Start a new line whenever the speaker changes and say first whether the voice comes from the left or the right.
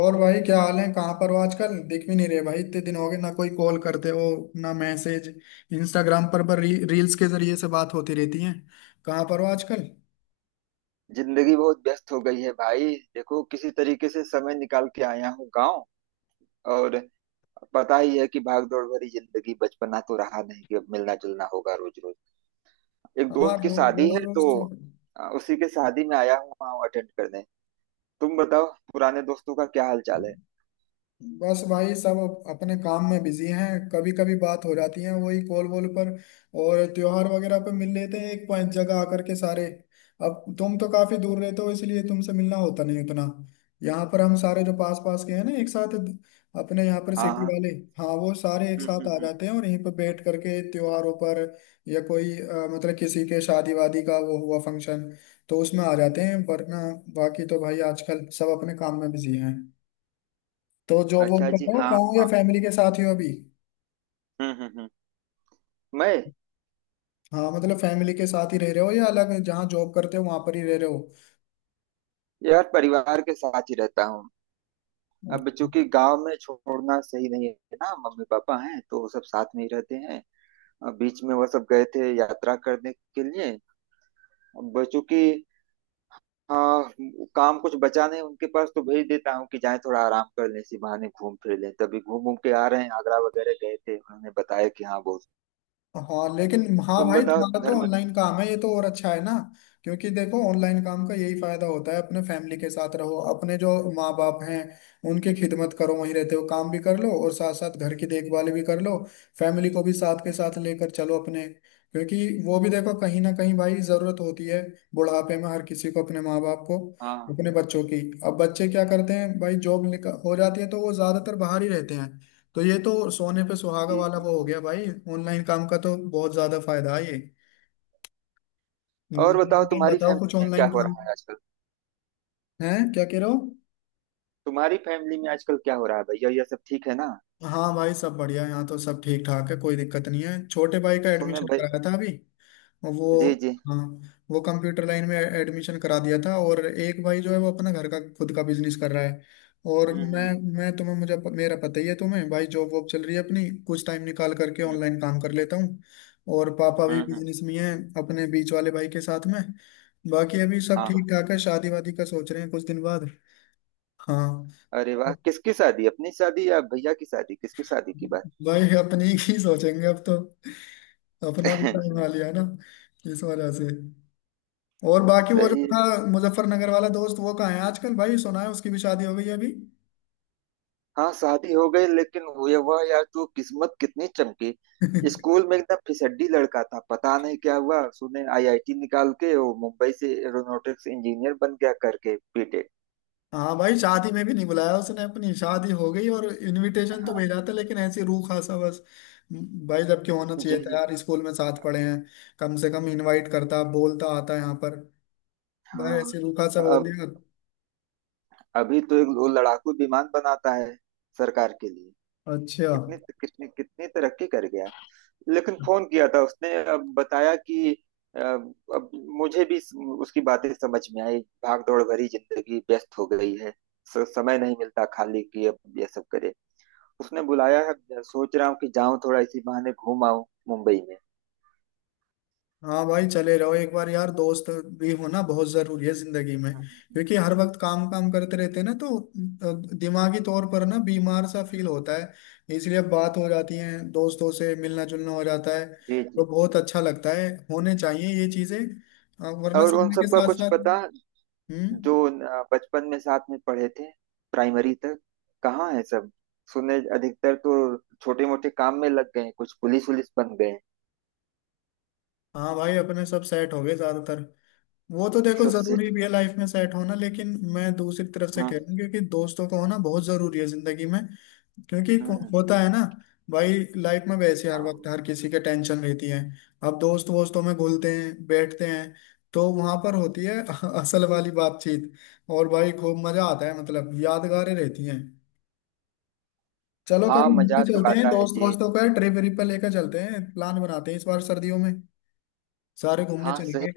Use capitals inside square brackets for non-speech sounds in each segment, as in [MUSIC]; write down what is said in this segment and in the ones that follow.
left: और भाई क्या हाल है? कहाँ पर हो आजकल? दिख भी नहीं रहे भाई, इतने दिन हो गए ना। कोई कॉल करते हो ना मैसेज। इंस्टाग्राम पर रील्स के जरिए से बात होती रहती है। कहाँ पर हो आजकल?
right: जिंदगी बहुत व्यस्त हो गई है भाई। देखो, किसी तरीके से समय निकाल के आया हूँ गांव। और पता ही है कि भाग दौड़ भरी जिंदगी, बचपना तो रहा नहीं कि अब मिलना जुलना होगा रोज रोज। एक
left: हाँ,
right: दोस्त की शादी
left: रोज
right: है
left: रोज
right: तो
left: तो
right: उसी के शादी में आया हूँ, वहाँ अटेंड करने। तुम बताओ, पुराने दोस्तों का क्या हाल चाल है?
left: बस भाई सब अपने काम में बिजी हैं। कभी कभी बात हो जाती है वही कॉल वॉल पर। और त्योहार वगैरह पे मिल लेते हैं एक पॉइंट जगह आकर के सारे। अब तुम तो काफी दूर रहते हो, इसलिए तुमसे मिलना होता नहीं उतना। यहाँ पर हम सारे जो पास पास के हैं ना एक साथ, अपने यहाँ पर
right: हाँ
left: सिटी
right: हाँ।
left: वाले। हाँ, वो सारे एक
right: हम्म
left: साथ
right: हम्म
left: आ
right: हम्म।
left: जाते हैं और यहीं पर बैठ करके त्योहारों पर। या कोई मतलब किसी के शादी वादी का वो हुआ फंक्शन, तो उसमें आ जाते हैं। वरना बाकी तो भाई आजकल सब अपने काम में बिजी हैं। तो जॉब वॉब
right: अच्छा
left: कर
right: जी,
left: रहे हो
right: हाँ।
left: गाँव, या
right: हाँ।
left: फैमिली के साथ ही हो अभी?
right: हम्म। मैं,
left: हाँ मतलब फैमिली के साथ ही रह रहे हो, या अलग जहाँ जॉब करते हो वहां पर ही रह रहे
right: यार, परिवार के साथ ही रहता हूँ।
left: हो?
right: अब चूंकि गांव में छोड़ना सही नहीं है ना, मम्मी पापा हैं तो सब साथ में ही रहते हैं। बीच में वो सब गए थे यात्रा करने के लिए। अब चूंकि, हाँ, काम कुछ बचा नहीं उनके पास तो भेज देता हूँ कि जाएं, थोड़ा आराम कर लें, इसी बहाने घूम फिर लें। तभी घूम घूम के आ रहे हैं, आगरा वगैरह गए थे, उन्होंने बताया कि हाँ बहुत।
left: हाँ लेकिन हाँ
right: तुम
left: भाई
right: बताओ,
left: तुम्हारा तो
right: घर में।
left: ऑनलाइन काम है, ये तो और अच्छा है ना। क्योंकि देखो ऑनलाइन काम का यही फायदा होता है, अपने फैमिली के साथ रहो, अपने जो माँ बाप हैं उनकी खिदमत करो, वहीं रहते हो, काम भी कर लो और साथ साथ घर की देखभाल भी कर लो। फैमिली को भी साथ के साथ लेकर चलो अपने। क्योंकि वो भी देखो कहीं ना कहीं भाई जरूरत होती है बुढ़ापे में हर किसी को अपने माँ बाप को,
right: हाँ।
left: अपने बच्चों की। अब बच्चे क्या करते हैं भाई? जॉब निकल हो जाती है तो वो ज्यादातर बाहर ही रहते हैं। तो ये तो सोने पे सुहागा
right: जी
left: वाला
right: जी
left: वो हो
right: जी।
left: गया भाई। ऑनलाइन काम का तो बहुत ज्यादा फायदा है ये।
right: और बताओ,
left: हम्म। टाइम
right: तुम्हारी
left: बताओ, कुछ
right: फैमिली में क्या
left: ऑनलाइन
right: हो
left: काम
right: रहा है आजकल?
left: है क्या, कह रहे हो?
right: तुम्हारी फैमिली में आजकल क्या हो रहा है भैया, यह सब ठीक है ना?
left: हाँ भाई सब बढ़िया, यहाँ तो सब ठीक ठाक है, कोई दिक्कत नहीं है। छोटे भाई का
right: सुने
left: एडमिशन
right: भाई।
left: कराया था अभी वो,
right: जी जी।
left: हाँ, वो कंप्यूटर लाइन में एडमिशन करा दिया था। और एक भाई जो है वो अपना घर का खुद का बिजनेस कर रहा है। और
right: हम्म हम्म
left: मैं तुम्हें मुझे, मेरा पता ही है तुम्हें भाई, जॉब वॉब चल रही है अपनी, कुछ टाइम निकाल करके
right: हम्म।
left: ऑनलाइन काम कर लेता हूँ। और पापा भी
right: हम्म हम्म,
left: बिजनेस में हैं, अपने बीच वाले भाई के साथ में। बाकी अभी सब
right: हाँ
left: ठीक
right: हाँ।
left: ठाक है। शादी वादी का सोच रहे हैं कुछ दिन बाद। हाँ
right: अरे वाह, किसकी शादी? अपनी शादी या भैया की शादी? किसकी शादी की बात?
left: भाई अपनी ही सोचेंगे अब तो, अपना भी टाइम आ
right: [LAUGHS]
left: लिया ना, इस वजह से। और बाकी वो जो
right: सही है।
left: था मुजफ्फरनगर वाला दोस्त, वो कहाँ है आजकल भाई? सुना है उसकी भी शादी हो गई है अभी।
right: हाँ, शादी हो गई, लेकिन हुए वह यार, तू किस्मत कितनी चमकी।
left: [LAUGHS]
right: स्कूल में एकदम फिसड्डी लड़का था, पता नहीं क्या हुआ, सुने आईआईटी निकाल के वो मुंबई से एरोनॉटिक्स इंजीनियर बन गया करके बीटेक।
left: हाँ भाई, शादी में भी नहीं बुलाया उसने, अपनी शादी हो गई। और इनविटेशन तो
right: हाँ।
left: भेजा था लेकिन ऐसी रूह खासा बस भाई, जबकि होना
right: जी
left: चाहिए था
right: जी।
left: यार, स्कूल में साथ पढ़े हैं। कम से कम इनवाइट करता, बोलता आता यहाँ पर। भाई
right: हाँ।
left: ऐसे रूखा सा बोल
right: अब,
left: दिया।
right: अभी तो एक वो लड़ाकू विमान बनाता है सरकार के लिए।
left: अच्छा।
right: कितनी कितनी कितनी तरक्की कर गया। लेकिन फोन किया था उसने, अब बताया कि अ, अब मुझे भी उसकी बातें समझ में आई। भाग दौड़ भरी जिंदगी व्यस्त हो गई है। समय नहीं मिलता खाली कि अब ये सब करे। उसने बुलाया है, सोच रहा हूँ कि जाऊं, थोड़ा इसी बहाने घूम आऊं मुंबई में।
left: हाँ भाई चले रहो एक बार, यार दोस्त भी होना बहुत जरूरी है जिंदगी में। क्योंकि हर वक्त काम काम करते रहते हैं ना तो दिमागी तौर पर ना बीमार सा फील होता है। इसलिए अब बात हो जाती है, दोस्तों से मिलना जुलना हो जाता है
right: जी
left: तो
right: जी।
left: बहुत अच्छा लगता है। होने चाहिए ये चीजें, वरना
right: और उन
left: समय के
right: सबका
left: साथ
right: कुछ
left: साथ।
right: पता?
left: हम्म।
right: जो बचपन में साथ में पढ़े थे प्राइमरी तक, कहाँ है सब? सुने अधिकतर तो छोटे मोटे काम में लग गए हैं, कुछ पुलिस वुलिस बन गए हैं।
left: हाँ भाई अपने सब सेट हो गए ज्यादातर। वो तो देखो
right: सब
left: जरूरी
right: सेट।
left: भी है लाइफ में सेट होना, लेकिन मैं दूसरी तरफ से कह
right: हम्म
left: रहा हूँ क्योंकि दोस्तों का होना बहुत जरूरी है जिंदगी में। क्योंकि
right: हम्म।
left: होता है ना भाई, लाइफ में वैसे हर वक्त
right: हाँ
left: हर किसी के टेंशन रहती है। अब दोस्त वोस्तों में घुलते हैं बैठते हैं तो वहां पर होती है [LAUGHS] असल वाली बातचीत। और भाई खूब मजा आता है, मतलब यादगारें रहती हैं। चलो
right: हाँ,
left: कभी घूमने
right: मजा तो
left: चलते हैं,
right: आता है
left: दोस्त
right: जी।
left: वोस्तों का ट्रिप व्रिप पर लेकर चलते हैं। प्लान बनाते हैं इस बार सर्दियों में, सारे घूमने
right: हाँ सही।
left: चलेंगे।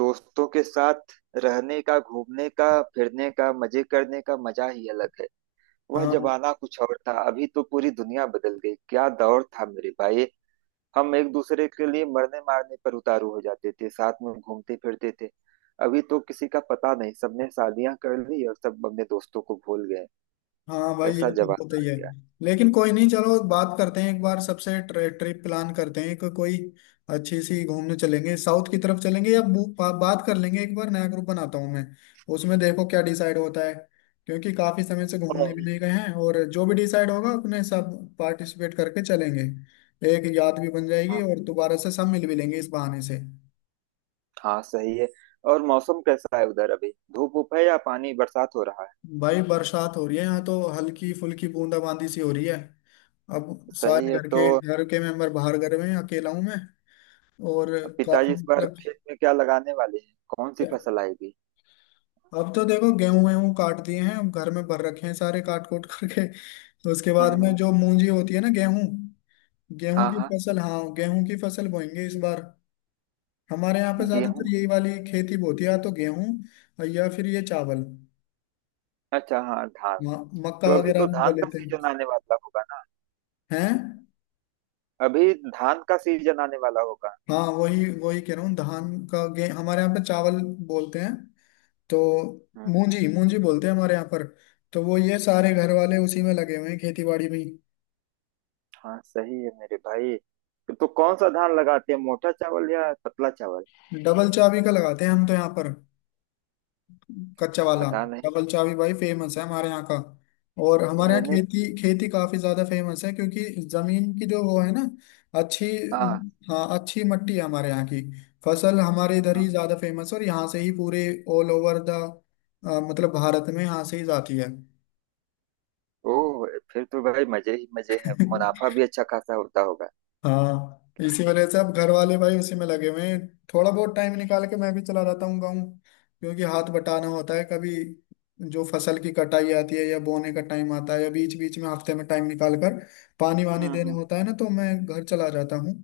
right: दोस्तों के साथ रहने का, घूमने का, फिरने का, मजे करने का मजा ही अलग है। वह
left: हाँ
right: जमाना कुछ और था, अभी तो पूरी दुनिया बदल गई। क्या दौर था मेरे भाई। हम एक दूसरे के लिए मरने मारने पर उतारू हो जाते थे, साथ में घूमते फिरते थे। अभी तो किसी का पता नहीं, सबने शादियां कर ली और सब अपने दोस्तों को भूल गए।
left: हाँ भाई ये
right: ऐसा
left: तो होता
right: जमाना
left: ही
right: आ
left: है।
right: गया।
left: लेकिन कोई नहीं, चलो बात करते हैं एक बार सबसे, ट्रिप प्लान करते हैं, कोई अच्छी सी घूमने चलेंगे, साउथ की तरफ चलेंगे, या बात कर लेंगे एक बार, नया ग्रुप बनाता हूँ मैं उसमें, देखो क्या डिसाइड होता है। क्योंकि काफी समय से घूमने भी नहीं गए हैं। और जो भी डिसाइड होगा अपने सब पार्टिसिपेट करके चलेंगे, एक याद भी बन जाएगी
right: हाँ।
left: और दोबारा से सब मिल भी लेंगे इस बहाने से।
right: हाँ सही है। और मौसम कैसा है उधर? अभी धूप उप है या पानी बरसात हो रहा है?
left: भाई बरसात हो रही है यहाँ तो, हल्की फुल्की बूंदाबांदी सी हो रही है। अब
right: सही
left: सारे
right: है
left: घर
right: तो।
left: के घर के मेंबर बाहर, घर में अकेला हूँ मैं। और काफी
right: पिताजी इस बार
left: मतलब,
right: खेत में क्या लगाने वाले हैं? कौन सी फसल आएगी?
left: अब तो देखो गेहूं वेहूं काट दिए हैं, अब घर में भर रखे हैं सारे काट कूट [LAUGHS] करके। तो उसके बाद में
right: हम्म।
left: जो मूंजी होती है ना, गेहूं गेहूं
right: हाँ
left: की
right: हाँ।
left: फसल हाँ गेहूं की फसल बोएंगे इस बार। हमारे यहाँ पे ज्यादातर
right: गेहूं।
left: यही वाली खेती होती है, या तो गेहूं या फिर ये चावल।
right: अच्छा, हाँ, धान।
left: म- मक्का
right: तो अभी
left: वगैरह
right: तो
left: भी
right: धान
left: बोले
right: का
left: थे।
right: सीजन आने वाला होगा ना?
left: हैं?
right: अभी धान का सीजन आने वाला होगा।
left: हाँ वही वही कह रहा हूँ, धान का गे, हमारे यहाँ पे चावल बोलते हैं। तो
right: हम्म।
left: मूंजी मूंजी बोलते हैं हमारे यहाँ पर। तो वो ये सारे घर वाले उसी में लगे हुए हैं, खेती बाड़ी में ही।
right: हाँ सही है मेरे भाई। तो कौन सा धान लगाते हैं, मोटा चावल या पतला चावल?
left: डबल चाबी का लगाते हैं हम तो यहाँ पर, कच्चा वाला।
right: पता नहीं।
left: डबल चाबी भाई फेमस है हमारे यहाँ का। और हमारे यहाँ
right: मैंने,
left: खेती खेती काफी ज्यादा फेमस है, क्योंकि जमीन की जो वो है ना, अच्छी।
right: हाँ
left: हाँ अच्छी मट्टी है हमारे यहाँ की। फसल हमारे इधर ही
right: हाँ।
left: ज्यादा फेमस है, और यहाँ से ही पूरे ऑल ओवर द, मतलब भारत में यहाँ से ही जाती है।
right: ओह। फिर तो भाई मजे ही मजे हैं, मुनाफा भी अच्छा खासा होता होगा।
left: हाँ इसी वजह से अब घर वाले भाई उसी में लगे हुए हैं। थोड़ा बहुत टाइम निकाल के मैं भी चला जाता हूँ गाँव, क्योंकि हाथ बटाना होता है कभी। जो फसल की कटाई आती है, या बोने का टाइम आता है, या बीच बीच में हफ्ते में टाइम निकाल कर पानी वानी
right: हम्म
left: देना
right: हम्म।
left: होता है ना, तो मैं घर चला जाता हूँ।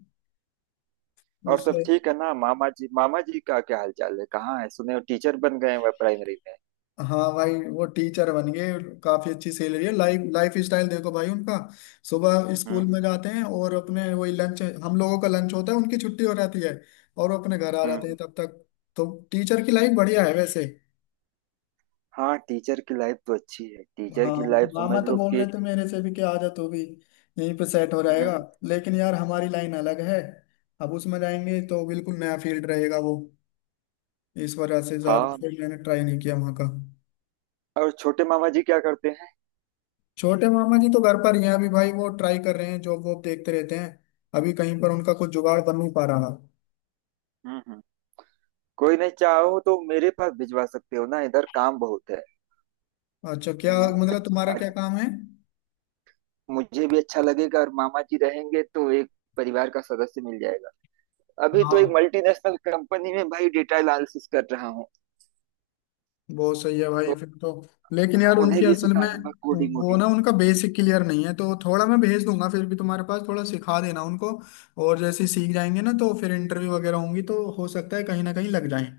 right: और सब
left: उससे,
right: ठीक है ना? मामा जी, मामा जी का क्या हाल चाल है? कहाँ है? सुने हो टीचर बन गए हैं, वह प्राइमरी में।
left: हाँ भाई वो टीचर बन गए। काफी अच्छी सैलरी है, लाइफ लाइफ स्टाइल देखो भाई उनका। सुबह
right: हम्म
left: स्कूल
right: हम्म
left: में जाते हैं और अपने वही लंच, हम लोगों का लंच होता है उनकी छुट्टी हो जाती है। और वो अपने घर आ जाते
right: हम्म।
left: हैं तब तक। तो टीचर की लाइफ बढ़िया है वैसे।
right: हाँ, टीचर की लाइफ तो अच्छी है, टीचर
left: हाँ
right: की लाइफ
left: मामा
right: समझ
left: तो
right: लो
left: बोल रहे
right: कि,
left: थे मेरे से भी कि आ जा तू भी, यहीं पे सेट हो
right: हम्म।
left: जाएगा। लेकिन यार हमारी लाइन अलग है। अब उसमें जाएंगे तो बिल्कुल नया फील्ड रहेगा वो, इस वजह से ज्यादा
right: हाँ।
left: फिर मैंने ट्राई नहीं किया वहाँ का।
right: और छोटे मामा जी क्या करते हैं?
left: छोटे मामा जी तो घर पर ही हैं अभी भाई, वो ट्राई कर रहे हैं, जॉब वॉब देखते रहते हैं। अभी कहीं पर उनका कुछ जुगाड़ बन नहीं पा रहा।
right: हम्म हम्म। कोई नहीं, चाहो तो मेरे पास भिजवा सकते हो ना, इधर काम बहुत है।
left: अच्छा क्या? मतलब
right: अच्छा,
left: तुम्हारा क्या
right: अच्छा,
left: काम है?
right: मुझे भी अच्छा लगेगा, और मामा जी रहेंगे तो एक परिवार का सदस्य मिल जाएगा। अभी तो
left: हाँ
right: एक मल्टीनेशनल कंपनी में भाई डेटा एनालिसिस कर रहा हूँ,
left: बहुत सही है भाई
right: तो
left: फिर तो। लेकिन यार
right: उन्हें
left: उनकी
right: भी
left: असल
right: सिखा
left: में
right: दूंगा कोडिंग
left: वो
right: वोडिंग।
left: ना, उनका बेसिक क्लियर नहीं है। तो थोड़ा मैं भेज दूंगा फिर भी तुम्हारे पास, थोड़ा सिखा देना उनको। और जैसे ही सीख जाएंगे ना तो फिर इंटरव्यू वगैरह होंगी तो हो सकता है कहीं ना कहीं लग जाए।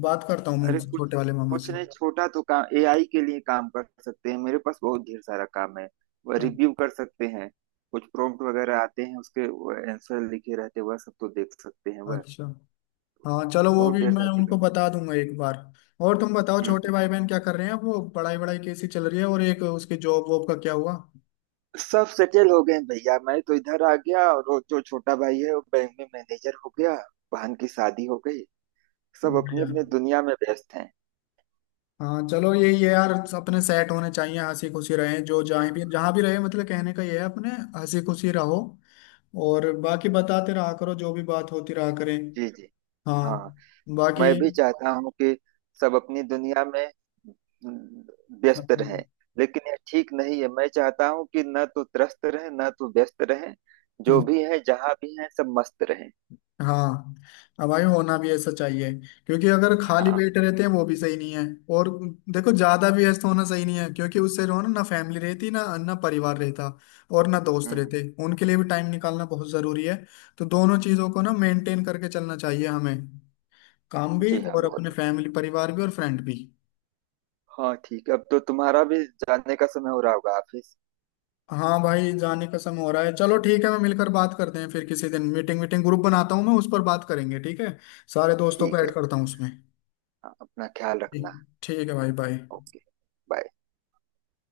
left: बात करता हूँ मैं
right: अरे
left: उनसे,
right: कुछ,
left: छोटे वाले मामा
right: कुछ
left: से।
right: नहीं, छोटा तो काम, एआई के लिए काम कर सकते हैं, मेरे पास बहुत ढेर सारा काम है। वह
left: अ-
right: रिव्यू कर सकते हैं। कुछ प्रॉम्प्ट वगैरह आते हैं उसके, आंसर लिखे रहते हैं, वह सब तो देख सकते हैं वह।
left: अच्छा, हाँ चलो, वो
right: बहुत
left: भी
right: ढेर
left: मैं
right: सारी
left: उनको बता
right: कंपनी।
left: दूंगा एक बार। और तुम बताओ
right: हम्म
left: छोटे
right: हम्म।
left: भाई बहन क्या कर रहे हैं अब, वो पढ़ाई वढ़ाई कैसी चल रही है, और एक उसके जॉब वॉब का क्या हुआ?
right: सब सेटल हो गए हैं भैया। मैं तो इधर आ गया, और वो जो छोटा भाई है वो बैंक में मैनेजर हो गया, बहन की शादी हो गई। सब अपनी
left: बढ़िया।
right: अपनी दुनिया में व्यस्त हैं।
left: हाँ चलो यही है यार, अपने सेट होने चाहिए, हंसी खुशी रहे जो जहाँ भी रहे। मतलब कहने का ये है अपने हंसी खुशी रहो। और बाकी बताते रहा करो, जो भी बात होती रहा करें।
right: जी जी।
left: हाँ।
right: हाँ।
left: बाकी,
right: मैं भी चाहता हूँ कि सब अपनी दुनिया में व्यस्त
left: हम्म,
right: रहें, लेकिन ये ठीक नहीं है। मैं चाहता हूँ कि न तो त्रस्त रहें, न तो व्यस्त रहें, जो भी है जहाँ भी है, सब मस्त रहें।
left: हाँ। अब भाई होना भी ऐसा चाहिए, क्योंकि अगर खाली
right: हाँ।
left: पेट रहते हैं वो भी सही नहीं है। और देखो ज्यादा भी व्यस्त होना सही नहीं है, क्योंकि उससे जो है ना ना फैमिली रहती ना ना परिवार रहता, और ना दोस्त
right: हम्म।
left: रहते। उनके लिए भी टाइम निकालना बहुत जरूरी है। तो दोनों चीजों को ना मेंटेन करके चलना चाहिए हमें, काम भी
right: जी हाँ,
left: और अपने
right: बहुत
left: फैमिली परिवार भी और फ्रेंड भी।
right: बढ़िया। हाँ ठीक है, अब तो तुम्हारा भी जाने का समय हो रहा होगा ऑफिस।
left: हाँ भाई जाने का समय हो रहा है, चलो ठीक है, मैं मिलकर बात करते हैं फिर किसी दिन। मीटिंग मीटिंग ग्रुप बनाता हूँ मैं, उस पर बात करेंगे, ठीक है? सारे दोस्तों को
right: ठीक है।
left: ऐड करता हूँ उसमें।
right: हाँ, अपना ख्याल
left: ठीक,
right: रखना।
left: ठीक है भाई, बाय।
right: ओके। बाय।